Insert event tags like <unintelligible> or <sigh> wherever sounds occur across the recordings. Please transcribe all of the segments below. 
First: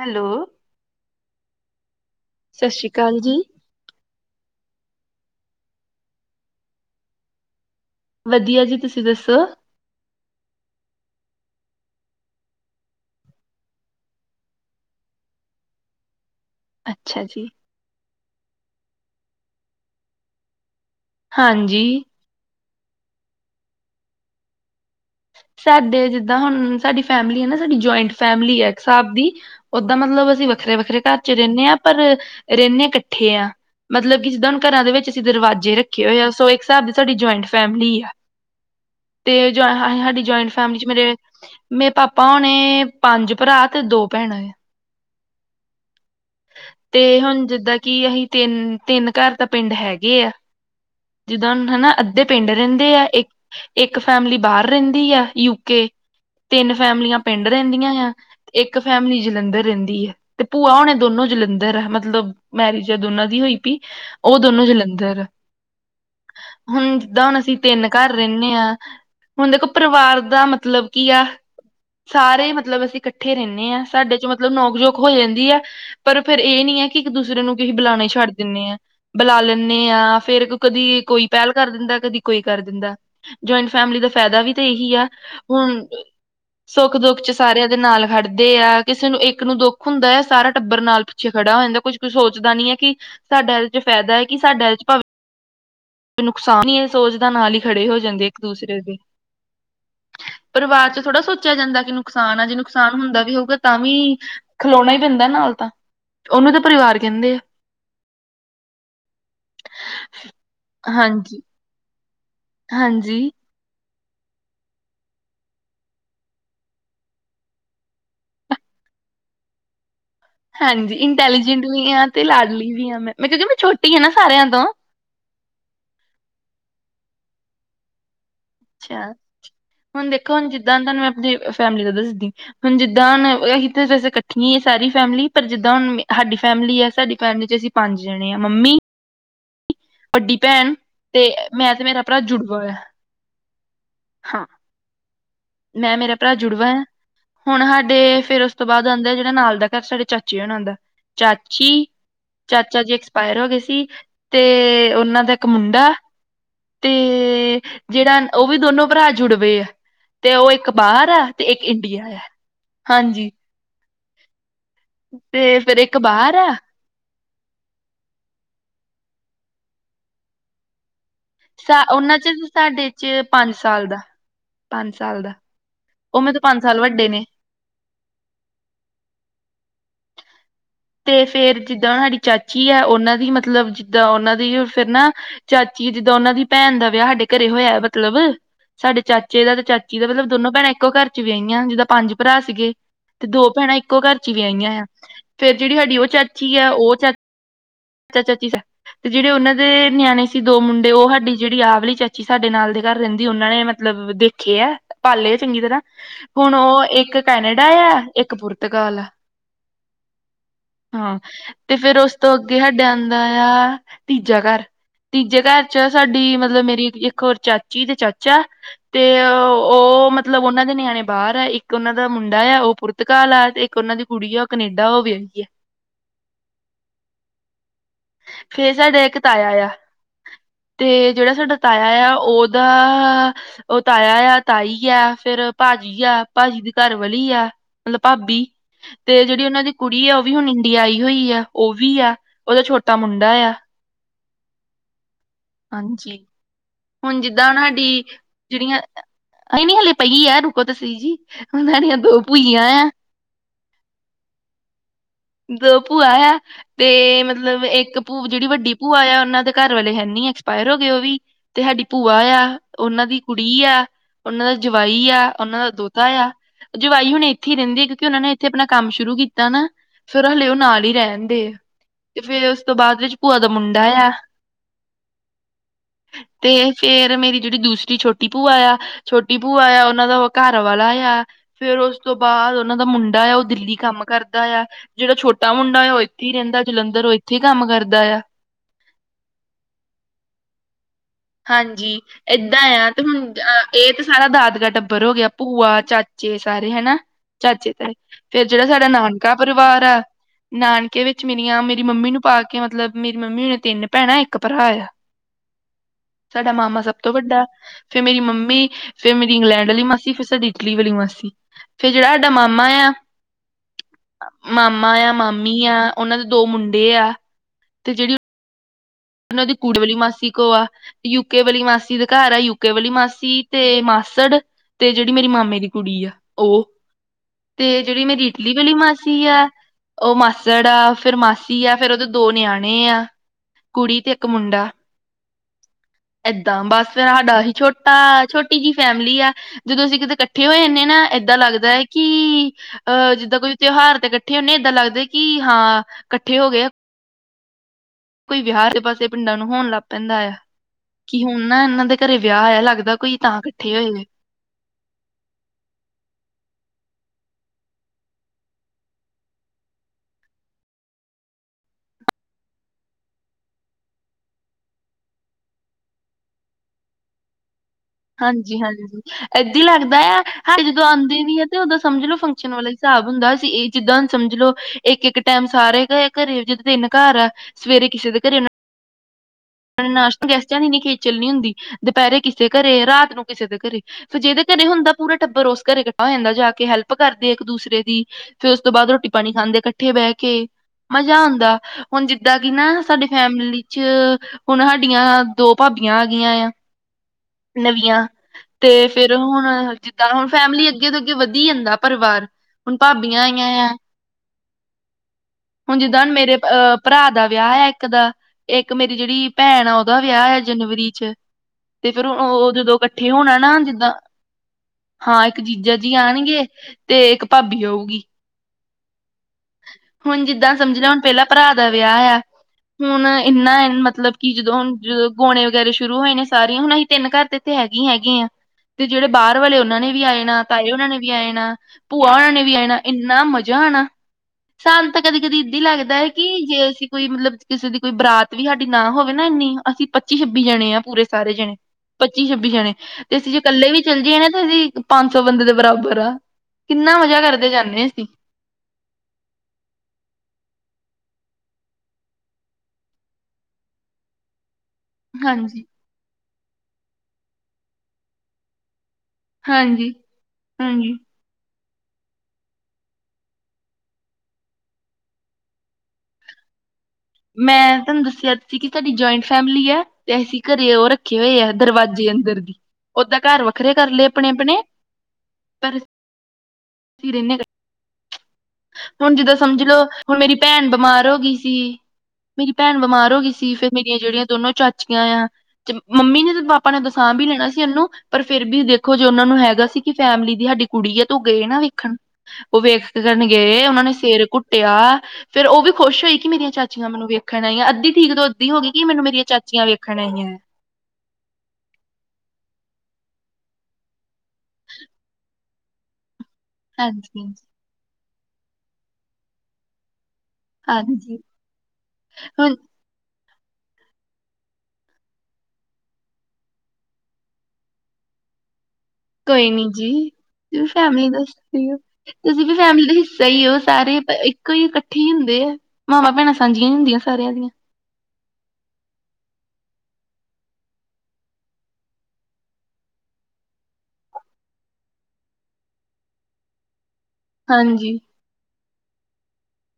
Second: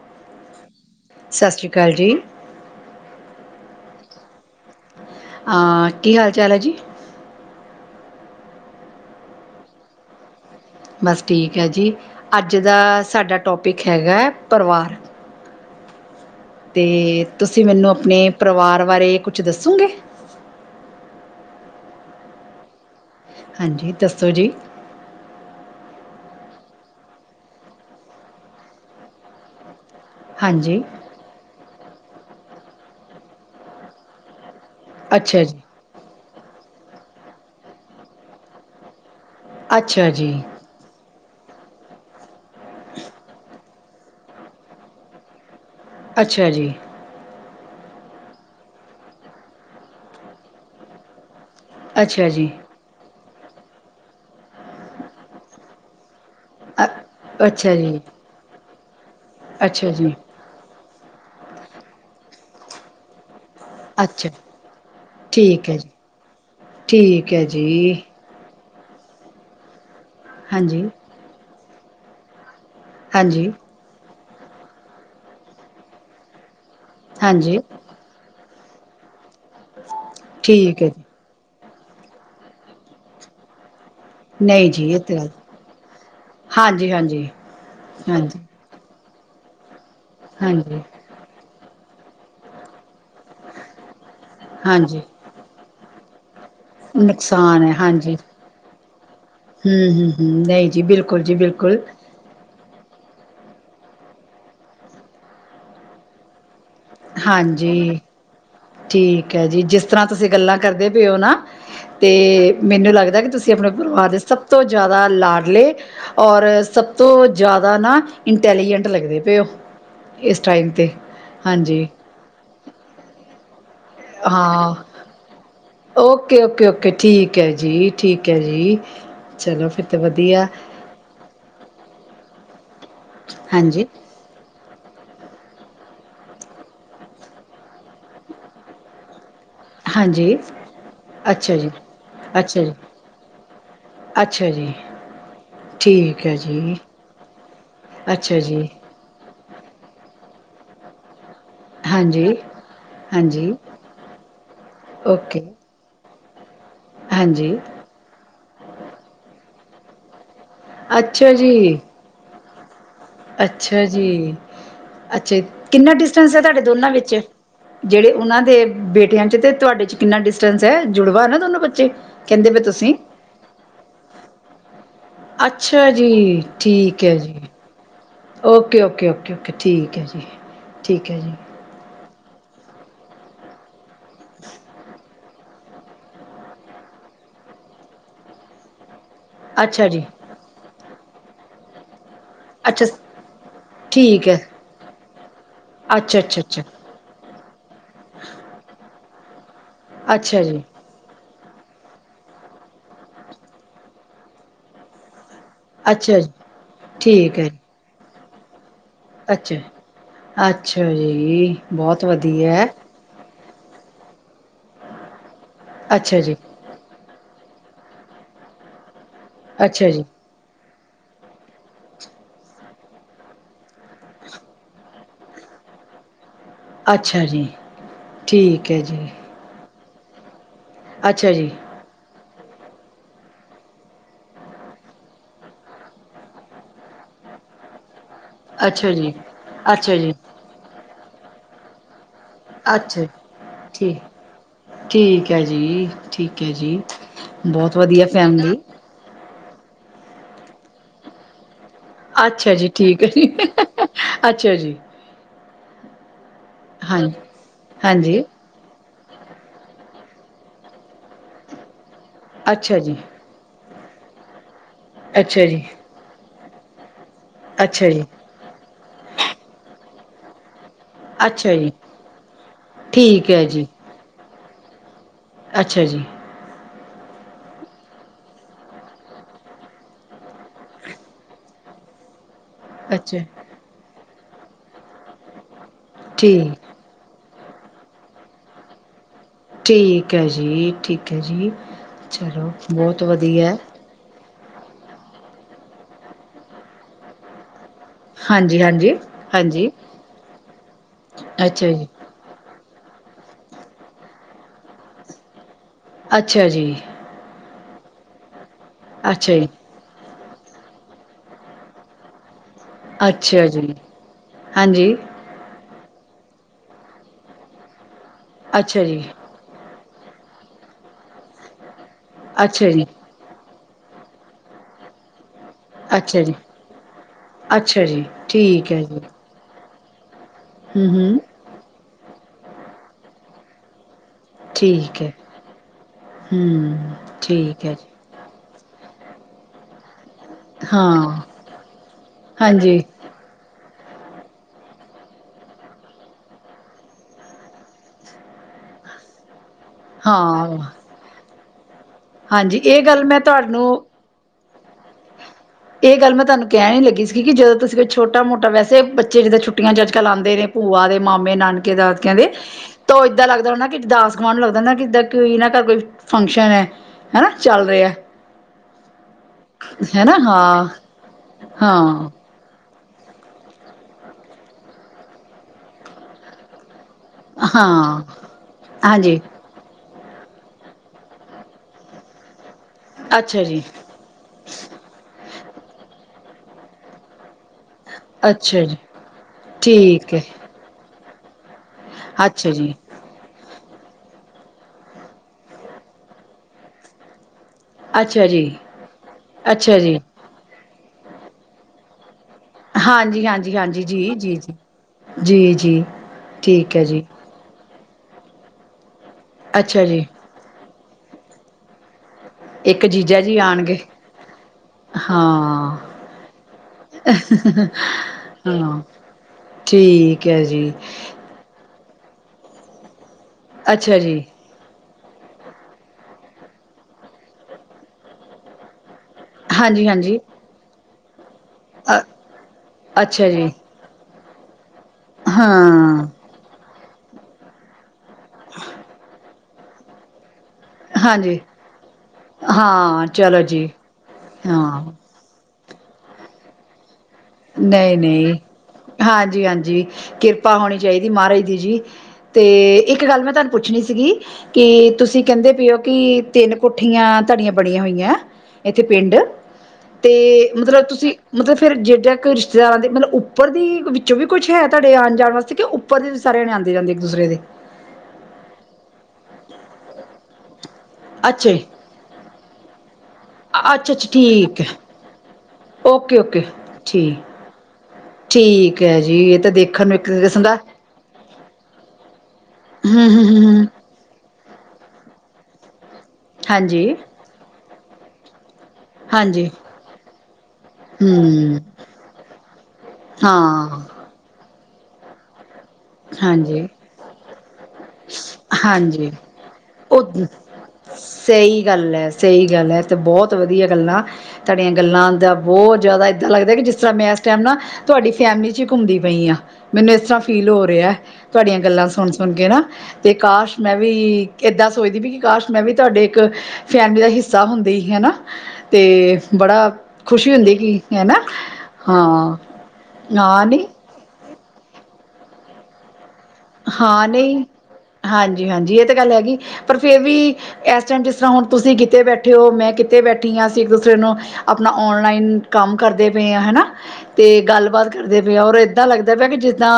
Hello! ਸਤਿ ਸ੍ਰਹ ਅਕਾਲ ਜੀ! ਸਤਿ ਸ੍ਰੀ ਅਕਾਲ ਜੀ ਕੀ ਹਾਲ ਚਾਲ ਹੈ ਜੀ ਵਧੀਆ ਜੀ ਤੁਸੀਂ ਦੱਸੋ ਬਸ ਠੀਕ ਹੈ ਜੀ ਅੱਜ ਦਾ ਸਾਡਾ ਟੋਪਿਕ ਹੈਗਾ ਪਰਿਵਾਰ ਤੇ, ਅੱਛਾ ਜੀ। ਤੁਸੀ ਮੈਨੂੰ ਆਪਣੇ ਪਰਿਵਾਰ ਬਾਰੇ ਕੁਛ ਦੱਸੋਂਗੇ? ਹਾਂਜੀ। ਹਾਂਜੀ, ਦੱਸੋ ਜੀ? ਸਾਡੇ ਜਿੱਦਾਂ ਹੁਣ, ਸਾਡੀ ਫੈਮਿਲੀ ਹੈ ਨਾ, ਸਾਡੀ ਜੁਆਇੰਟ ਫੈਮਿਲੀ ਹੈ ਇੱਕ ਹਿਸਾਬ ਦੀ। ਓਦਾਂ, ਮਤਲਬ ਅਸੀਂ ਹਾਂਜੀ ਵੱਖਰੇ-ਵੱਖਰੇ ਘਰ'ਚ ਰਹਿੰਨੇ ਹਾਂ, ਪਰ ਰਹਿੰਨੇ ਇਕੱਠੇ ਆ। ਮਤਲਬ ਕਿ ਜਿੱਦਾਂ ਘਰਾਂ ਦੇ ਵਿੱਚ ਅਸੀਂ ਅੱਛਾ ਜੀ ਦਰਵਾਜ਼ੇ ਰੱਖੇ ਹੋਏ ਆ, ਸੋ ਇੱਕ ਹਿਸਾਬ ਦੀ ਸਾਡੀ ਜੁਆਇੰਟ ਫੈਮਿਲੀ ਆ। ਤੇ, ਅਂ ਅੱਛਾ ਸਾਡੀ ਜੀ ਜੋਆਇੰਟ ਫੈਮਿਲੀ'ਚ ਮੇਰੇ 'ਮੇਰੇ ਪਾਪਾ ਹੋਣੇ ਪੰਜ ਭਰਾ ਤੇ, ਦੋ ਭੈਣਾਂ ਨੇ। ਅੱਛਾ ਜੀ ਤੇ, ਹੁਣ ਜਿੱਦਾਂ ਕਿ, ਅਸੀਂ ਤਿੰਨ-ਤਿੰਨ ਘਰ ਤਾ ਪਿੰਡ ਹੈਗੇ ਆ। ਜਿੱਦਾਂ ਹੁਣ ਹਨਾ, ਅੱਧੇ ਅੱਛਾ ਜੀ ਪਿੰਡ ਰਹਿੰਦੇ ਆ ਇੱਕ ਇੱਕ ਫੈਮਿਲੀ ਬਾਹਰ ਰਹਿੰਦੀ ਆ, ਯੂਕੇ। ਤਿੰਨ ਅ, ਫੈਮਲੀਆਂ ਪਿੰਡ ਅੱਛਾ ਰਹਿੰਦੀਆਂ ਜੀ ਆ, ਤੇ ਇੱਕ ਫੈਮਿਲੀ ਜਲੰਧਰ ਅੱਛਾ ਜੀ ਰਹਿੰਦੀ ਹੈ, ਤੇ ਭੂਆ ਹੋਣੇ ਦੋਨੋ ਜਲੰਧਰ ਲਜਰ ਮਤਲਬ ਮੈਰਿਜ ਦੋਨਾਂ ਦੀ ਹੋਈ ਪੀ, ਅੱਛਾ ਉਹ ਦੋਨੋ ਜਲੰਧਰ ਠੀਕ ਹੈ ਜੀ ਹੁਣ। ਜਿੱਦਾਂ ਠੀਕ ਹੁਣ, ਹੈ ਅਸੀਂ ਜੀ ਤਿੰਨ ਘਰ ਰਹਿੰਦੇ ਹੁਣ ਦੇਖੋ, ਪਰਿਵਾਰ ਦਾ ਹਾਂਜੀ ਮਤਲਬ ਕੀਆ ਸਾਰੇ ਮ ਮਤਲਬ ਅਸੀਂ ਇਕੱਠੇ ਹਾਂਜੀ ਰਹਿੰਨੇ ਹਾਂ, ਸਾਡੇ'ਚ ਮਤਲਬ ਨੋਕ-ਜੋੋਕ ਹੋ ਜਾਂਦੀ ਹੈ, ਪਰ ਫਿਰ ਇਹ ਨੀ ਹੈ ਕਿ ਇੱਕ-ਦੂਸਰੇ ਨੂੰ, ਹਾਂਜੀ ਕਿ ਬੁਲਾਣਾ ਹੀ ਛੱਡ ਦਿੰਨੇ ਆਂ, ਬੁਲਾ ਲੈਂਨੇ ਆ ਠੀਕ ਹੈ ਕਦੀ ਜੀ ਕੋਈ ਪਹਿਲ ਕਰ ਦਿੰਦਾ, ਕਦੀ ਕੋਈ ਕਰ ਦਿੰਦਾ ਜੁਆਇੰਟ ਫੈਮਿਲੀ ਦਾ ਫਾਇਦਾ ਵੀ ਤਾਂ ਨਹੀਂ ਜੀ ਇਹੀ ਇਹ ਆ ਗੱਲ ਹੁਣ ਹਾਂਜੀ ਸੁੱਖ ਦੁੱਖ ਹਾਂਜੀ ਚ ਸਾਰਿਆਂ ਦੇ ਨਾਲ ਹਾਂਜੀ ਖੜਦੇ ਆ ਕਿਸੇ ਨੂੰ ਇੱਕ ਨੂੰ ਦੁੱਖ ਹੁੰਦਾ ਹੈ ਸਾਰਾ ਹਾਂਜੀ ਟੱਬਰ ਨਾਲ ਪਿੱਛੇ ਖੜ ਹੋ ਜਾਂਦਾ ਕੁਛ ਸੋਚਦਾ ਨੀ ਹੈ ਕਿ ਸਾਡਾ ਚ ਫਾਇਦਾ ਹੈ ਕਿ ਸਾਡਾ ਚ ਹਾਂਜੀ ਭਾਵੈ ਨੁਕਸਾਨ ਹੀ ਇਹ ਸੋਚ ਦਾ ਨਾਲ ਹੀ ਨੁਕਸਾਨ ਹੈ ਖੜੇ ਹੋ ਹਾਂਜੀ ਜਾਂਦੇ ਇੱਕ ਦੂਸਰੇ ਦੇ ਹਮ ਹਮ ਹਮ ਨਹੀਂ ਜੀ ਪਰਿਵਾਰ ਚ ਥੋੜ੍ਹਾ ਬਿਲਕੁਲ ਜੀ ਸੋਚਿਆ ਬਿਲਕੁਲ ਜਾਂਦਾ ਕਿ ਨੁਕਸਾਨ ਆ ਜਿਹਨੂੰ ਨੁਕਸਾਨ ਹੁੰਦਾ ਵੀ ਹੋਊਗਾ ਤਾਂ ਵੀ ਖਲੋਣਾ ਹੀ ਪੈਂਦਾ ਨਾਲ ਤਾਂ ਉਹਨੂੰ ਤਾਂ ਉਹਨਾਂ ਦਾ ਹਾਂਜੀ ਠੀਕ ਹੈ ਜੀ ਜਿਸ ਤਰ੍ਹਾਂ ਤੁਸੀਂ ਗੱਲਾਂ ਕ ਕਰਦੇ ਪਏ ਹੋ ਨਾ ਹਾਂਜੀ ਤੇ ਮੈਨੂੰ ਹਾਂਜੀ ਲੱਗਦਾ ਕਿ ਤੁਸੀਂ ਆਪਣੇ ਸਭ ਤੋਂ ਜ਼ਿਆਦਾ ਲਾਡਲੇ ਔਰ ਸਭ ਤੋਂ ਜ਼ਿਆਦਾ ਨਾ ਇੰਟੈਲੀਜੈਂਟ ਜੇਂਟ ਲੱਗਦੇ ਪਏ ਉਹ ਹਾਂਜੀ ਇੰਟੈਲੀਜੈਂਟ ਵੀ ਹਾਂ ਤੇ ਲਾਡਲੀ ਵੀ ਹਾਂ ਮੈਂ ਮੈਂਉ ਮੈਂ ਛੋਟੀ ਆ ਨਾ ਸਾਰਿਆਂ ਤੋਂ ਹਾਂ ਓਕੇ ਓਕੇ ਓਕੇ ਠੀਕ ਹੈ ਜੀ ਠੀਕ ਹੈ ਜੀ ਅੱਛਾ ਚਲੋ ਫਿਰ ਤਾਂ ਹੁਣ ਦੇਖੋ ਵਧੀਆ ਹੁਣ ਜਿੱਦਾਂ ਤੁਹਾਨੂੰ ਮੈਂ ਆਪਣੀ ਫੈਮਿਲੀ ਦਾ ਦੱਸਦੀ ਹੁਣ ਜਿੱਦਾਂ <unintelligible> ਜੈੇ ਹਾਂਜੀ ਇਕੱਠੇ ਨਹੀਂ ਇਹ ਸਾਰੀ ਫੈਮਿਲੀ ਪਰ ਜਿੱਦਾਂ ਹੁਣ ਸਾਡੀ ਫੈਮਿਲੀ ਆ ਸਾਡੀ ਫੈਮਿਲੀ ਚ ਅਸੀਂ ਪੰਜ ਜਣੇ ਹਾਂ ਮੰਮੀ ਵੱਡੀ ਹਾਂਜੀ ਭੈਣ ਤੇ ਅੱਛਾ ਜੀ ਮੈਂ ਤੇ ਮੇਰਾ ਭਰਾ ਜੁੜਵਾ ਅੱਛਾ ਜੀ ਆ ਹਾਂ ਅੱਛਾ ਜੀ ਮੈਂ ਮੇਰਾ ਠੀਕ ਭਰਾ ਜੁੜਵਾ ਜੀ ਹੈ ਹੁਣ ਸਾਡੇ ਅੱਛਾ ਫੇਰ ਉਸ ਤੋਂ ਜੀ ਬਾਅਦ ਆਉਂਦਾ ਜਿਹੜਾ ਨਾਲ ਦਾ ਘਰ ਸਾਡੇ ਚਾਚੇ ਚਾਚੀ ਓਹਨਾ ਦਾ ਚਾਚੀ ਹਾਂਜੀ ਚਾਚਾ ਜੀ ਐਕਸਪਾਇਰ ਹੋ ਹਾਂਜੀ ਗਏ ਸੀ ਤੇ ਉਹਨਾਂ ਦਾ ਓਕੇ ਇੱਕ ਮੁੰਡਾ ਤੇ ਹਾਂਜੀ ਜਿਹੜਾ ਉਹ ਵੀ ਦੋਨੋ ਭਰਾ ਜੁੜਵੇਂ ਆ ਤੇ ਉਹ ਇੱਕ ਬਾਹਰ ਆ ਅੱਛਾ ਤੇ ਇੱਕ ਜੀ ਇੰਡੀਆ ਹੈ ਹਾਂਜੀ ਅੱਛਾ ਜੀ ਅੱਛਾ ਤੇ ਫੇਰ ਕਿੰਨਾ ਇੱਕ ਬਾਹਰ ਡਿਸਟੈਂਸ ਹੈ ਆ। ਤੁਹਾਡੇ ਦੋਨਾਂ ਵਿੱਚ ਜਿਹੜੇ ਉਹਨਾਂ ਦੇ ਬੇਟੀਆਂ ਤੇ ਤੁਹਾਡੇ ਚ ਕਿੰਨਾ ਡਿਸਟੈਂਸ ਹੈ ਜੁੜਵਾ ਨਾ ਦੋਨੋਂ ਸਾ ਬੱਚੇ ਉਹਨਾਂ ਚ ਕਹਿੰਦੇ ਪਏ ਸਾਡੇ ਤੁਸੀਂ ਚ ਪੰਜ ਸਾਲ ਦਾ ਪੰਜ ਸਾਲ ਦਾ ਅੱਛਾ ਉਹ ਮੇ ਤੋਂ ਜੀ ਪੰਜ ਸਾਲ ਠੀਕ ਵੱਡੇ ਹੈ ਨੇ ਜੀ ਓਕੇ ਓਕੇ ਓਕੇ ਓਕੇ ਠੀਕ ਹੈ ਜੀ ਠੀਕ ਹੈ ਤੇ ਜੀ ਫੇਰ ਜਿੱਦਾਂ ਹਾਡੀ ਚਾਚੀ ਹੈ ਉਹਨਾਂ ਦੀ ਮਤਲਬ ਜਿੱਦਾਂ ਉਹਨਾਂ ਦੀ ਫੇਰ ਨਾ ਚਾਚੀ ਜਿੱਦਾਂ ਉਹਨਾਂ ਦੀ ਭੈਨ ਦਾ ਵਿਆਹ ਸਾਡੇ ਘਰੇ ਹੋਇਆ ਮਤਲਬ ਸਾਡੇ ਚਾਚੇ ਦਾ ਤੇ ਅੱਛਾ ਚਾਚੀ ਜੀ ਦਾ ਮਤਲਬ ਦੋਨੋ ਭੈਣਾਂ ਇੱਕੋ ਘਰ ਚ ਵਿਆਈਆਂ ਜਿੱਦਾਂ ਪੰਜ ਭਰਾ ਸੀਗੇ ਅੱਛਾ ਤੇ ਦੋ ਭੈਣਾਂ ਇੱਕੋ ਘਰ ਠੀਕ ਚ ਹੈ ਵਿਆਹੀ ਆਈਆਂ ਆ ਫਿਰ ਜਿਹੜੀ ਸਾਡੀ ਉਹ ਅੱਛਾ ਅੱਛਾ ਚਾਚੀ ਅੱਛਾ ਆ ਉਹ ਚਾ ਚਾਚਾ ਚਾਚੀ ਤੇ ਜਿਹੜੇ ਉਹਨਾਂ ਦੇ ਨਿਆਣੇ ਸੀ ਅੱਛਾ ਦੋ ਜੀ ਮੁੰਡੇ ਉਹ ਸਾਡੀ ਜਿਹੜੀ ਆਵਲੀ ਚਾਚੀ ਸਾਡੇ ਨਾਲ ਦੇ ਘਰ ਰਹਿੰਦੀ ਉਹਨਾਂ ਨੇ ਮਤਲਬ ਦੇਖੇ ਹੈ ਪਾਲੇ ਚੰਗੀ ਤਰ੍ਹਾਂ ਅੱਛਾ ਜੀ ਹੁਣ ਉਹ ਇੱਕ ਠੀਕ ਹੈ ਜੀ। ਕੈਨੇਡਾ ਆ ਇੱਕ ਪੁਰਤਗਾਲ ਹੈ, ਅੱਛਾ, ਅੱਛਾ ਜੀ ਤੇ ਫੇਰ ਬਹੁਤ ਉਸ ਤੋਂ ਅੱਗੇ ਵਧੀਆ। ਅੱਗੇ ਸਾਡੇ ਆਉਂਦਾ ਆ ਤੀਜਾ ਘਰ ਤੀਜੇ ਘਰ ਚ ਅੱਛਾ ਜੀ, ਸਾਡੀ ਮਤਲਬ ਮੇਰੀ ਇੱਕ ਹੋਰ ਚਾਚੀ ਤੇ ਚਾਚਾ ਤੇ ਅੱਛਾ ਜੀ, ਉਹ ਮਤਲਬ ਉਹਨਾਂ ਦੇ ਨਿਆਣੇ ਬਾਹਰ ਆ ਇੱਕ ਉਹਨਾਂ ਦਾ ਮੁੰਡਾ ਆ ਉਹ ਪੁਰਤਕਾਲ ਆ ਤੇ ਇੱਕ ਉਹਨਾਂ ਦੀ ਕੁੜੀ ਆ ਉਹ ਕਨੇਡਾ ਉਹ ਵਿਆਹੀ ਹੈ ਅੱਛਾ ਜੀ ਠੀਕ ਫੇਰ ਹੈ ਜੀ। ਸਾਡੇ ਇੱਕ ਤਾਇਆ ਆ ਤੇ ਅੱਛਾ ਜਿਹੜਾ ਜੀ, ਸਾਡਾ ਤਾਇਆ ਆ ਉਹ ਉਹ ਓਦਾ ਉਹ ਤਾਇਆ ਆ ਤਾਈ ਆ ਫੇਰ ਭਾਜੀ ਆ ਭਾਜੀ ਦੀ ਘਰਵਾਲੀ ਆ ਮਤਲਬ <unintelligible> ਭਾਬੀ ਅੱਛਾ ਜੀ, ਤੇ ਜਿਹੜੀ ਉਹਨਾਂ ਦੀ ਅੱਛਾ ਕੁੜੀ ਜੀ, ਆ ਉਹ ਵੀ ਹੁਣ ਇੰਡੀਆ ਆਈ ਹੋਈ ਆ ਉਹ ਵੀ ਆ ਉਹਦਾ ਛੋਟਾ ਤਾਂ ਅੱਛਾ ਮੁੰਡਾ ਆ ਠੀਕ ਠੀਕ ਹੈ ਜੀ ਠੀਕ ਹੈ ਜੀ ਹੁਨ ਜਿੱਦਾਂ ਬਹੁਤ ਸਾਡੀ ਵਧੀਆ ਫੈਮਲੀ, ਜਿਹੜੀਆਂ ਇਹ ਨੀ ਹਲੇ ਪਈ ਏ ਰੁਕੋ ਤਾਂ ਸਈ ਜੀ ਉਹਨਾਂ ਦੀਆਂ ਦੋ ਅੱਛਾ ਭੂਈਆ ਜੀ ਆ ਠੀਕ ਹੈ ਜੀ, ਅੱਛਾ ਜੀ ਦੋ ਭੂਆ ਆ ਹਾਂਜੀ, ਤੇ ਮਤਲਬ ਇੱਕ ਹਾਂਜੀ, ਭੂ ਜਿਹੜੀ ਵੱਡੀ ਭੂਆ ਇਆ ਉਹਨਾਂ ਦੇ ਘਰ ਵਾਲੇ ਹੈਨੀ ਐਕਸਪਾਇਰ ਹੋ ਗਏ ਉਹ ਵੀ ਤੇ ਸਾਡੀ ਭੂਆ ਇਆ ਅੱਛਾ ਜੀ, ਉਹਨਾਂ ਦੀ ਕੁੜੀ ਆ ਉਹਨਾਂ ਦਾ ਜਵਾਈ ਆ ਅੱਛਾ ਉਹਨਾਂ ਜੀ, ਦਾ ਦੋਤਾ ਆ ਜਵਾਈ ਹੁਣ ਇੱਥੇ ਹੀ ਰਹਿੰਦੇ ਅੱਛਾ ਜੀ। ਕਿਉਂਕਿ ਉਹਨਾਂ ਨੇ ਇੱਥੇ ਆਪਣਾ ਕੰਮ ਸ਼ੁਰੂ ਕੀਤਾ ਨਾ ਫਿਰ ਹਲੇ ਉਹ ਨਾਲ ਰਹਿੰਦੇ ਅੱਛਾ ਜੀ, ਤੇ ਫੇਰ ਉਸ ਤੋਂ ਬਾਅਦ ਵਿੱਚ ਠੀਕ ਭੂਆ ਹੈ ਦਾ ਜੀ, ਮੁੰਡਾ ਆ ਅੱਛਾ ਜੀ ਤੇ ਫੇਰ ਮੇਰੀ ਜਿਹੜੀ ਦੂਸਰੀ ਛੋਟੀ ਭੂਆ ਇਆ ਛੋਟੀ ਭੂਆ ਇਆ ਉਹਨਾਂ ਦਾ ਉਹ ਘਰ ਵਾਲਾ ਇਆ ਫੇਰ ਉਸ ਤੋਂ ਬਾਅਰ ਉਹਨਾਂ ਦਾ ਅੱਛਾ ਮੁੰਡਾ ਆ ਉਹ ਦਿੱਲੀ ਕੰਮ ਕਰਦਾ ਆ ਜਿਹੜਾ ਛੋਟਾ ਮੁੰਡਾ ਉਹ ਇੱਥੇ ਈ ਠੀਕ। ਰਹਿੰਦਾ ਜਲੰਧਰ ਉਹ ਇੱਥੇ ਈ ਕੰਮ ਕਰਦਾ ਆ ਠੀਕ ਹੈ ਜੀ, ਠੀਕ ਹੈ ਜੀ। ਹਾਂਜੀ ਚਲੋ ਏਦਾਂ ਆ ਬਹੁਤ ਤੇ ਹੁਨ ਵਧੀਆ ਹੈ, ਅ ਇਹ ਤਾਂ ਸਾਰਾ ਦਾਦਕਾ ਟੱਬਰ ਹੋ ਗਿਆ ਭੂਆ ਚਾਚੇ ਸਾਰੇ ਹੈਨਾ ਚਾਚੇ ਤੇ ਫੇਰ ਹਾਂਜੀ- ਜੇਹੜਾ ਸਾਡਾ ਹਾਂਜੀ। ਨਾਨਕਾ ਹਾਂਜੀ। ਪਰਿਵਾਰ ਆ ਨਾਨਕੇ ਵਿੱਚ ਮੇਰੀਆਂ ਅੱਛਾ ਮੇਰੀ ਜੀ, ਮੰਮੀ ਨੂੰ ਪਾ ਕੇ ਮਤਲਬ ਮੇਰੀ ਮੰਮੀ ਨੇ ਤਿੰਨ ਭੈਨਾ ਇੱਕ ਭਰਾ ਆ ਅੱਛਾ ਸਾਡਾ ਜੀ, ਮਾਮਾ ਸਭ ਤੋਂ ਵੱਡਾ ਫੇਰ ਮੇਰੀ ਮੰਮੀ ਫੇਰ ਮੇਰੀ ਅੱਛਾ ਜੀ, ਇੰਗਲੈਂਡ ਵਾਲੀ ਮਾਸੀ ਫ ਇਟਲੀ ਵਾਲੀ ਮਾਸੀ ਫੇਰ ਜਿਹੜਾ ਸਾਡਾ ਮਾਮ ਅੱਛਾ ਜੀ ਮਾਮਾ ਹਾਂਜੀ, ਆ ਮਾਮੀ ਆ ਉਹਨਾਂ ਦੇ ਦੋ ਮੁੰਡੇ ਆ ਤੇ ਜਿਹੜੀ ਅੱਛਾ -ਜੀ ਉਹਦੀ ਕੁੜੇ ਵਾਲੀ ਮਾਸੀ ਕੋ ਆ ਯੂਕੇ ਵਾਲੀ ਮਾਸੀ ਦੇ ਘਰ ਆ ਅੱਛਾ ਯੂਕੇ ਜੀ, ਵਾਲੀ ਮਾਸੀ ਤੇ ਮਾਸੜ ਤੇ ਜਿਹੜੀ ਮੇਰੀ ਮਾਮੇ ਕੁੜੀ ਅ ਅੱਛਾ ਜੀ। ਉਹ ਤੇ ਅੱਛਾ ਜਿਹੜੀ ਜੀ, ਮੇਰੀ ਇਟਲੀ ਠੀਕ ਵਾਲੀ ਹੈ ਜੀ, ਮਾਸੀ ਆ ਉਹ ਮਾਸੜ ਹੂੰ- ਆ ਫੇਰ ਹੂੰ ਮਾਸੀ ਆ ਫੇਰ ਉਹਦੇ ਦੋ ਨਿਆਣੇ ਆ ਕੁੜੀ ਤੇ ਮੁੰਡਾ ਠੀਕ ਹੈ। ਏਦਾਂ ਹੂੰ, ਬਸ ਸਾਡਾ ਠੀਕ ਹੈ ਜੀ, ਛੋਟਾ ਛੋਟਾ ਫੈਮਿਲੀ ਆ ਜਦੋਂ ਅਸੀਂ ਕਿਤੇ ਕ ਇਕੱਠੇ ਹੋਏ ਨੇ ਨਾ ਹਾਂ, ਏਦਾਂ ਲੱਗਦਾ ਹ ਕਿ ਹਾਂਜੀ। ਅਹ ਜਿੱਦਾਂ ਕੋਈ ਤਿਉਹਾਰ ਤੇ ਇਕੱਠੇ ਹੁੰਦੇ ਏਦਾਂ ਲੱਗਦੇ ਕਿ ਹਾਂ -ਇਕੱਠੇ ਹੋ ਗਏ ਆ ਕੋਈ ਵਿਹਾਰ ਦੇ ਪਾਸੇ ਪਿੰਡਾਂ ਨੂੰ ਹੋਣ ਲੱਗ ਪੈਂਦਾ ਐ, ਹਾਂ, ਕਿ ਹੁਣ ਨਾ ਇਹਨਾਂ ਦੇ ਘਰੇ ਵਿਆਹ ਹਾਂਜੀ ਹੈ, ਇਹ ਲੱਗਦਾ ਗੱਲ ਕੋਈ, ਮੈਂ ਤਾਂ ਇਕੱਠੇ ਤੁਹਾਨੂੰ ਹੋਏ ਇਹ ਗੱਲ ਮੈਂ ਤੁਹਾਨੂੰ ਕਹਿਣੀ ਲੱਗੀ ਸੀਗੀ ਕਿ ਜਦੋਂ ਤੁਸੀਂ ਕੋਈ ਛੋਟਾ ਮੋਟਾ ਵੈਸੇ ਬੱਚੇ ਜਦੌ ਛੁੱਟੀਆਂ ਚ ਅੱਜ ਕੱਲ ਆਉਂਦੇ ਨੇ ਭੂਆ ਦੇ ਮਾਮੇ ਨਾਨਕੇ ਦਾਦਕਿਆਂ ਦੇ ਤ ਉਹ ਇੱਦਾਂ ਲੱਗਦਾ ਹ ਨਾ ਕਿ ਦਾਸ ਕਾਨ ਨੂੰ ਲੱਗਦਾ ਨਾ ਕਿੱਦਾਂ ਕਿਈ ਨਾ ਕੋਈ ਫੰਕਸ਼ਨ ਏ ਹੈਨਾ ਚੱਲ ਰਿਹਾ ਹਾਂਜੀ -ਹਾਂਜੀ ਏਦਾਂ ਲੱਗਦਾ ਹਨਾ ਇਆ। ਹ ਹਾਂ ਜਦੋਂ ਆਉਂਦੇ ਵੀ ਏ ਤੇ ਉਦਾਂ ਸਮਝ ਹਾਂ ਲਓ ਫੰਕਸ਼ਨਾ ਹਿਸਾਬ ਹੁੰਦਾ ਸੀ ਇਹ ਜਿੱਦਾਂ ਸਮਝ ਲਓ ਇੱਕ ਇੱਕ ਟਾਈਮ ਸਾਰੇ ਗਏ ਘਰੇ ਜਦੋਂ ਤਿੰਨ ਘਰ ਆ। ਸਵੇਰੇ ਹਾਂ ਕਿਸੇ ਦੇ ਘਰੇ ਹਾਂਜੀ ਪਣ ਨਾਸ਼ਤੇ ਗੇਸਟਾ ਦੀ ਇਨੀ ਖੇਚਲ ਨੀ ਹੁੰਦੀ ਦੁਪਹਿਰੇ ਕਿਸੇ ਰਾਤ ਨੂੰ ਅੱਛਾ ਕਿਸੇ ਦੇ ਜੀ ਘਰੇ। ਤੇ ਜਿਹਦੇ ਘਰੇ ਹੁੰਦਾ ਪੂਰਾ ਟੱਬਰ ਉਸ ਘਰੇ ਕੱਠਾ ਹੋ ਜਾਂਦਾ। ਜਾ ਕੇ ਹੈਲਪ ਕਰਦੇ ਇੱਕ ਦੂਸਰੇ ਫੇਿਰ ਉਸ ਅੱਛਾ ਤੋਂ ਜੀ ਬਾਅਦ ਰੋਟੀ ਪਾਨੀ ਖਾਂਦੇ ਇਕੱਠੇ ਠੀਕ ਬਹਿ ਹੈ ਕੇ ਮਜ਼ਾ ਆਉਂਦਾ ਹੁਨ ਜਿੱਦਾਂ ਕਿ ਅੱਛਾ ਨਾ ਜੀ ਸਾਡੀ ਫੈਮਲੀ ਚ ਹੁਨ ਹਾਡੀਆਂ ਦੋ ਭਾਬੀਆਂ ਆ ਗਈਆਂ ਆ ਨਵੀਆਂ। ਅੱਛਾ ਜੀ ਤੇ ਫੇਰ ਹੁਣ ਅੱਛਾ ਜੀ ਜਿੱਦਾਂ ਹੁਣ ਫੈਮਿਲੀ ਅੱ ਅੱਗੇ ਵਧੀ ਜਾਂਦਾ ਪਰਿਵਾਰ ਹੁਣ ਭਾਬੀਆਂ ਹਾਂਜੀ -ਹਾਂਜੀ ਆਈਆਂ ਆ -ਹਾਂਜੀ -ਜੀ -ਜੀ -ਜੀ ਜੀ ਹੁਣ ਜੀ ਜਿੱਦਾ ਮੇਰੇ ਅ ਠੀਕ ਹੈ ਜੀ ਭਰਾ ਦਾ ਵਿਆਹ ਏ ਇੱਕ ਦਾ। ਇੱਕ ਮੇਰੀ ਜਿਹੜੀ ਭੈਣ ਆ। ਅੱਛਾ ਉਹਦਾ ਜੀ ਵਿਆਹ ਆ ਜਨਵਰੀ ਚ ਤੇ ਫੇਰ ਉਹ ਜਦੋਂ ਇੱਕ ਇਕੱਠੇ ਜੀਜਾ ਹੋਣਾ ਜੀ ਨਾ ਆਉਣਗੇ ਜਿੱਦਾਂ ਹਾਂ ਇੱਕ ਜੀਜਾ ਜੀ ਆਣਗੇ। ਤੇ ਇੱਕ ਭਾਬੀ ਆਊਗੀ ਹਾਂ ਹੁਨ ਠੀਕ ਹੈ ਜਿੱਦਾਂ ਜੀ ਸਮਝ ਲੈ। ਹੁਨ ਪਹਿਲਾਂ ਭਰਾ ਦਾ ਵਿਆਹ ਆ ਹੁਨ ਇੰਨਾ ਅੱਛਾ ਮਤਲਬ ਜੀ ਕਿ ਹੁਣ ਜਦੋਂ ਗੋਣੇ ਵਗੈਰਾ ਸ਼ੁਰੂ ਹੋਏ ਨੇ ਸਾਰੇ ਹੁਣ ਅਸੀਂ ਤਿੰਨ ਘਰ ਤੇ ਇੱਥੇ ਹੈਗੇ- ਹੈਗੇ ਆ। ਤੇ ਜਿਹੜੇ ਬਾਹਰ ਵਾਲੇ ਉਹਨਾਂ ਹਾਂਜੀ ਨੇ ਵੀ ਆ ਹਾਂਜੀ ਜਾਣਾ, ਤਾਏ ਉਹਨਾਂ ਨੇ ਵੀ ਆ ਜਾਣਾ ਅ ਭੂਆ ਉਹਨਾਂ ਨੇ ਵੀ ਆ ਜਾਣਾ, ਇੰਨਾ ਅੱਛਾ ਜੀ ਮਜ਼ਾ ਆਉਣਾ ਸਾਨੂੰ ਤਾਂ ਕਦੀ ਕਦੀ ਇੱਦਾਂ ਲੱਗਦਾ ਹਾਂ ਹੈ, ਕਿ ਜੇ ਅਸੀਂ ਕੋਈ ਮਤਲਬ, ਕਿਸੇ ਦੀ ਕੋਈ ਬਰਾਤ ਵੀ ਸਾਡੀ ਨਾ ਹੋਵੇ ਨੀ ਅਸੀਂ ਪੱਚੀ ਛੱਬੀ ਜਣੇ ਆ ਪੂਰੇ ਸਾਰੇ ਹਾਂਜੀ ਜਣੇ ਪੱਚੀ ਛੱਬੀ ਜਣੇ, ਹਾਂ ਤੇ ਅਸੀਂ ਜੇ ਚਲੋ ਜੀ ਇਕੱਲੇ ਵੀ ਚੱਲ ਜਾਏ ਨਾ ਤੇ ਅਸੀਂ ਹਾਂ ਪੰਜ ਸੌ ਬੰਦੇ ਦੇ ਬਰਾਬਰ ਆ, ਕਿੰਨਾ ਮਜ਼ਾ ਕਰਦੇ ਜਾਂਦੇ ਨਹੀਂ- ਅਸੀਂ ਨਹੀਂ, ਹਾਂਜੀ -ਹਾਂਜੀ ਕਿਰਪਾ ਹੋਣੀ ਚਾਹੀਦੀ ਦੀ ਮਹਾਰਾਜ ਦੀ ਜੀ। ਤੇ ਇੱਕ ਗੱਲ ਮੈਂ ਤੁਹਾਨੂੰ ਪੁੱਛਣੀ ਸੀਗੀ ਕੀ ਤੁਸੀਂ ਕਹਿੰਦੇ ਹਾਂਜੀ ਪਏ ਹੋ ਕਿ ਤਿੰਨ ਕੋਠੀਆਂ ਤੁਹਾਡੀਆਂ ਬਣੀਆਂ ਹੋਈਆਂ। ਇਥੇ ਪਿੰਡ ਹਾਂਜੀ ਤੇ ਮਤਲਬ ਤੇ ਹਾਂਜੀ ਤੁਸੀਂ ਮਤਲਬ ਫਿਰ ਜੇਜਾ ਈ ਰਿਸ਼ਤੇਦਾਰਾਂ ਦੇ ਮਤਲਬ ਉੱਪਰ ਦੀ ਵਿੱਚੋਂ ਵੀ ਕੁਛ ਹੈ ਤੁਹਾਡੇ ਆਉਣ ਜਾਣ ਵਾਸਤੇ ਕਿ ਉੱਪਰ ਦੇ ਵੀ ਸਾਰੇ ਜਣੇ ਆਂਦੇ। ਮੈਂ ਤੁਹਾਨੂੰ ਦੱਸਿਆ ਸੀ ਕਿ ਸਾਡੀ ਜੁਆਇੰਟ ਫੈਮਿਲੀ ਹੈ, ਤੇ ਅਸੀਂ ਘਰ ਤੇ ਔਹ ਰੱਖੇ ਹੋਏ ਹੈ ਅੱਛਾ ਜੀ, ਦਰਵਾਜ਼ੇ ਅੰਦਰ, ਦੀ ਓਦਾਂ ਘਰ ਵੱਖਰੇ ਕਰ ਲਏ ਆਪਣੇ ਆਪਣੇ। ਪਰ ਔਕੇ ਔਕੇ ਅਸੀਂ ਠੀਕ ਰਹਿੰਦੇ ਠੀਕ ਹੈ ਹੁਣ ਜੀ ਜਿੱਦਾਂ ਇਹ ਤਾਂ ਸਮਝ ਲੋੋ, ਦੇਖਣ ਨੂੰ ਇੱਕ ਹੁਣ ਮੇਰੀ ਕਿਸਮ ਦਾ ਭੈਣ ਬਿਮਾਰ ਹੋ ਗਈ ਸੀ ਮੇਰੀ ਭੈਣ ਹੂੰ ਬਿਮਾਰ ਹੋ ਹੂੰ ਗਈ ਹੂੰ ਸੀ, ਹੂੰ ਫੇਰ ਮੇਰੀਆਂ ਜਿਹੜੀਆਂ ਦੋਨੋ ਚਾਚੀਆਂ ਆ ਤੇ ਮੰਮੀ ਨੇ ਤੇ ਪਾਪਾ ਨੇ ਹਾਂਜੀ ਦਸਾਂ ਵੀ ਲੈਣਾ ਸੀ ਇਹਨੂੰ ਪਰ ਫਿਰ ਵੀ ਦੇਖੋ ਜੋ ਉਹਨਾਂ ਨੂੰ ਹਾਂਜੀ ਹੈਗਾ ਸੀ ਕਿ ਫੈਮਿਲੀ ਦੀ ਸਾਡੀ ਕੁੜੀ ਹੈ, ਤੇ ਔਹ ਗਏ ਨਾ ਹੂੰ ਵੇਖਣ, ਔਹ ਵੇਖ ਕਰਨ ਗਏ ਹਾਂ ਉਹ ਨੇ ਸਿਰ ਘੁੱਟਿਆ, ਫੇਰ ਉਹ ਵੀ ਖੁਸ਼ ਹੋਈ ਕਿ ਮੇਰੀਆਂ ਚਾਚ ਹਾਂਜੀ ਚਾਚੀਆਂ ਮੈਨੂੰ ਵੇਖਣ ਆਈ ਆ, ਅੱਧੀ ਠੀਕ ਤੋਂ ਅੱਧੀ ਹੋ ਗਈ ਕਿ ਮੈਨੂੰ ਹਾਂਜੀ ਮੇਰੀ ਚਾਚੀਆਂ ਵੇਖਣ ਆਈ ਉਹ ਹੈ। ਸਹੀ ਗੱਲ ਹੈ, ਸਹੀ ਗੱਲ ਹੈ। ਤੇ ਬਹੁਤ ਵਧੀਆ ਗੱਲਾਂ, ਤੁਹਾਡੀਆਂ ਗੱਲਾਂ ਦਾ ਬਹੁਤ ਜ਼ਿਆਦਾ ਇੱਦਾਂ ਲੱਗਦਾ ਕਿ ਜਿਸ ਤਰ੍ਹਾਂ ਮੈਂ ਇਸ ਹਾਂਜੀ ਟਾਈਮ ਨਾ ਤੁਹਾਡੀ ਫੈਮਿਲੀ ਚ ਹੀ ਘੁੰਮਦੀ ਪਈ ਆ, ਮੈਨੂੰ ਇਸ ਤਰ੍ਹਾਂ ਫੀਲ ਹੋ ਰਿਹਾ ਹਾਂਜੀ ਤੁਹਾਡੀਆਂ ਗੱਲਾਂ ਸੁਣ ਸੁਣ ਕੇ ਹੁਣ ਨਾ, ਤੇ ਕਾਸ਼ ਮੈਂ ਵੀ ਏਦਾਂ ਸੋਚਦੀ ਵੀ ਕਿ ਕਾਸ਼ ਮੈਂ ਵੀ ਤੁਹਾਡੇ ਇੱਕ ਫੈਮਿਲੀ ਦਾ ਹਿੱਸਾ ਹੁੰਦੀ ਸੀ ਹੈ। ਤੇ ਕੋਈ ਨੀ ਬੜਾ ਜੀ ਖੁਸ਼ੀ ਹੁੰਦੀ, ਤੁਸੀਂ ਵੀ ਕਿ ਫੈਮਿਲੀ ਹੈਨਾ ਦੱਸਦੇ ਹੋ ਹਾਂ ਤੁਸੀਂ ਵੀ ਫੈਮਿਲੀ ਦਾ ਹਿੱਸਾ ਹਾਂ ਹੀ ਹੋ ਨੀ ਸਾਰੇ ਇੱਕੋ ਹੀ ਇਕੱਠੇ ਹੀ ਹੁੰਦੇ ਐ, ਮਾਵਾਂ ਭੈਣਾਂ ਸਾਂਝੀਆਂ ਹੀ ਹੁੰਦੀਆਂ ਹਾਂ ਸਾਰਿਆਂ ਨਹੀਂ ਦੀਆਂ। ਹਾਂਜੀ ਹਾਂਜੀ ਇਹ ਤਾਂ ਗੱਲ ਹੈਗੀ ਪਰ ਫਿਰ ਵੀ ਇਸ ਟਾਈਮ ਜਿਸ ਤਰ੍ਹਾਂ ਹੁਣ ਤੁਸੀਂ ਕਿਤੇ ਬੈਠੇ ਹੋ ਮੈਂ ਕਿੱਤੇ ਬੈਠੀ ਹੈ ਅਸੀਂ ਇੱਕ ਦੂਸਰੇ ਨੂੰ ਆਪਣਾ ਔਨਲਾਈਨ ਕੰਮ ਕਰਦੇ ਪਏ ਹਾਂ ਹਨਾ ਤੇ ਗੱਲਬਾਤ ਹਾਂਜੀ ਕਰਦੇ ਪਏ ਔਰ ਏਦਾਂ ਲੱਗਦਾ ਪਿਆ ਕਿ ਜਿੱਦਾਂ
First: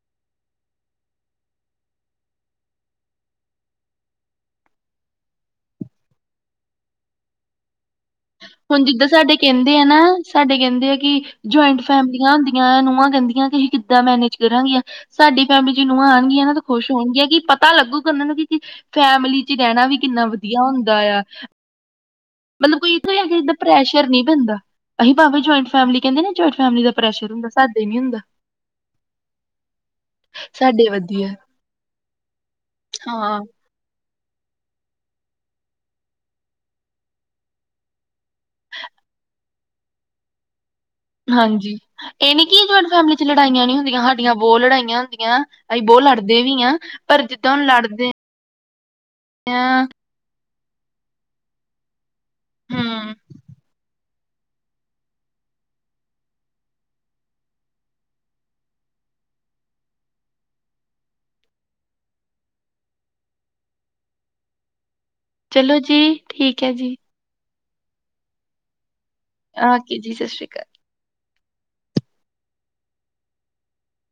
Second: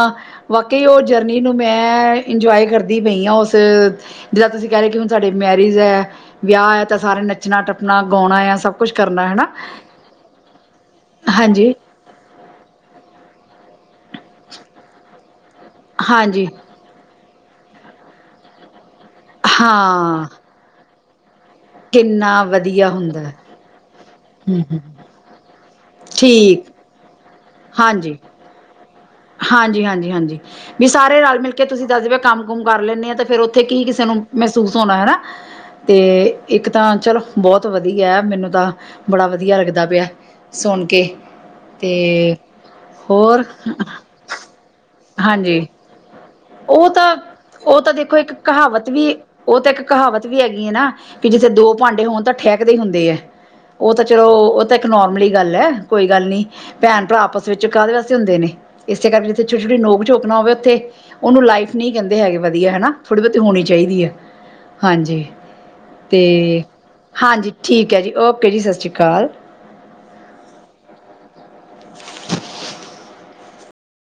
ਵਾਕਈ ਉਹ ਜ ਚਟਨੀ ਨੂੰ ਮੈਂ ਇੰਜੋਏ ਕਰਦੀ ਪਈ ਹਾਂ ਉਸ ਜਿੱਦਾਂ ਤੁਸੀਂ ਕਹਿ ਰਹੇ ਕਿ ਹੁਣ ਸਾਡੇ ਮੈਰਿਜ ਹੈ ਵਿਆਹ ਹੈ, ਤਾਂ ਸਾਰੇ ਨੱਚਣਾ ਟੱਪਣਾ ਗਾਉਣਾ ਆ ਸਭ ਹੁਣ ਕੁਛ ਜਿੱਦਾਂ ਕਰਨਾ ਸਾਡੇ ਹੈ ਕਹਿੰਦੇ ਆ ਨਾ, ਸਾਡੇ ਕਹਿੰਦੇ ਆ ਕਿ ਹਾਂਜੀ ਜੁਆਇੰਟ ਫੈਮਲੀਆਂ ਹੁੰਦੀਆਂ ਆ ਨੂੰਹਾਂ ਕਹਿੰਦੀਆਂ ਤੁਸੀਂ ਕਿੱਦਾਂ ਮੈਨੇਜ ਕਰਨਗੀਆ, ਸਾਡੀ ਫੈਮਿਲੀ ਜ ਨੂੰਹਾਂ ਆਉਣਗੀਆਂ ਹਾਂਜੀ ਨਾ ਤਾਂ ਖੁਸ਼ ਹੋਣਗੀਆਂ ਕਿ ਪਤਾ ਲੱਗੂਗਾ ਉਹਨਾਂ ਨੂੰ ਕਿ ਫੈਮਿਲੀ ਚ ਰਹਿਣਾ ਵੀ ਹਾਂ ਕਿੰਨਾ ਵਧੀਆ ਹੁੰਦਾ ਆ ਕਿੰਨਾ ਮਤਲਬ ਵਧੀਆ ਕੋਈ ਇੱਥੋਂ ਹੀ ਹੁੰਦਾ ਹੈ ਕਿ ਇੱਧਾਂ ਪ੍ਰੈਸ਼ਰ ਨਹੀਂ ਬਦਾ ਹੂੰ ਹੂੰ ਅਸੀ ਭਾਵੇਂ ਜਆਇੰਟ ਫੈਮਲੀ ਕਹਿੰਦੇ ਸਾਡੀ ਠੀਕ ਫੈਮਲੀ ਦਾ ਪ੍ਰੈਸ਼ਰ ਹੁੰਦਾ, ਸਾਦੇ ਨੀ ਹਾਂਜੀ ਹੁੰਦਾ। ਹਾਂਜੀ ਹਾਂਜੀ ਹਾਂਜੀ ਵੀ ਸਾਡੇ ਸਾਰੇ ਵਧੀਆ ਰਲ ਮਿਲ ਕੇ, ਤੁਸੀਂ ਦੱਸਦੇ ਕੰਮ ਕੁਮ ਕਰ ਲੈਂਦੇ ਆ ਤੇ ਫੇਿਰ ਹਾਂ ਉੱਥੇ ਕੀ ਚਲੋ ਕਿਸੇ ਨੂੰ ਮਹਿਸੂਸ ਹੋਣਾ, ਹੈਨਾ ਤੇ ਇੱਕ ਤਾਂ ਚਲੋ ਬਹੁਤ ਵਧੀਆ, ਮੈਨੂੰ ਤਾਂ ਬੜਾ ਵਧੀਆ ਲੱਗਦਾ ਪਿਆ ਸੁਣ ਕੇ, ਹਾਂਜੀ ਇਹ ਤੇ ਨੀ ਕਿ ਜੁਆਇੰਟ ਫੈਮਿਲੀ ਚ ਹੋਰ ਲੜਾਈਆਂ ਨਹੀਂ ਹੁੰਦੀਆਂ ਸਾਡੀਆਂ ਬਹੁਤ ਲੜਾਈਆਂ ਹੁੰਦੀਆਂ ਹਾਂਜੀ ਅਸੀਂ ਬਹੁਤ ਲੜਦੇ ਵੀ ਹਾਂ ਉਹ ਤਾਂ, ਪਰ ਜਿੱਦਾਂ ਹੁਣ ਉਹ ਤਾਂ ਲੜਦੇ ਦੇਖੋ ਇੱਕ ਕਹਾਵਤ ਵੀ ਔਹ ਤਾਂ ਇੱਕ ਆ ਕਹਾਵਤ ਵੀ ਹੈਗੀ ਹੈ ਨਾ, ਕਿ ਜਿੱਥੇ ਦੋ ਭਾਂਡੇ ਹੋਣ ਤਾਂ ਠਹਿਕਦੇ ਹੀ ਹਮ ਹੁੰਦੇ ਐ, ਉਹ ਤਾਂ ਚਲੋ ਉਹ ਤਾਂ ਇੱਕ ਨੋਰਮਲੀ ਗੱਲ ਹੈ, ਕੋਈ ਗੱਲ ਨੀ ਭੈਣ ਭਰਾ ਆਪਸ ਵਿੱਚ ਕਾਹਦੇ ਵਾਸੇ ਹੁੰਦੇ ਨੇ। ਇਸੇ ਕਰਕੇ ਜਿੱਥੇ ਛੋਟੀ ਛੋਟੀ ਨੋਕ ਝੋਕ ਨਾ ਹੋਵੇ, ਉੱਥੇ ਉਹਨੂੰ ਲਾਈਫ ਨਹੀਂ ਕਹਿੰਦੇ ਹੈਗੇ ਵਧੀਆ ਹਨ ਥੋੜ ਬਹੁਤੀ ਹੋਣੀ ਚਹੀਦੀ ਚਾਹੀਦੀ ਹੈ, ਹਾਂਜੀ ਚਲੋ ਜੀ, ਤੇ ਠੀਕ ਹੈ ਜੀ। ਹਾਂਜੀ ਠੀਕ ਹੈ ਜੀ, ਔਕੇ ਜੀ, ਸਤਿ ਸ਼੍ਰੀ ਅਕਾਲ ਔਕੇ ਜੀ, ਸਤਿ ਸ਼੍ਰੀ ਅਕਾਲ <unintelligible>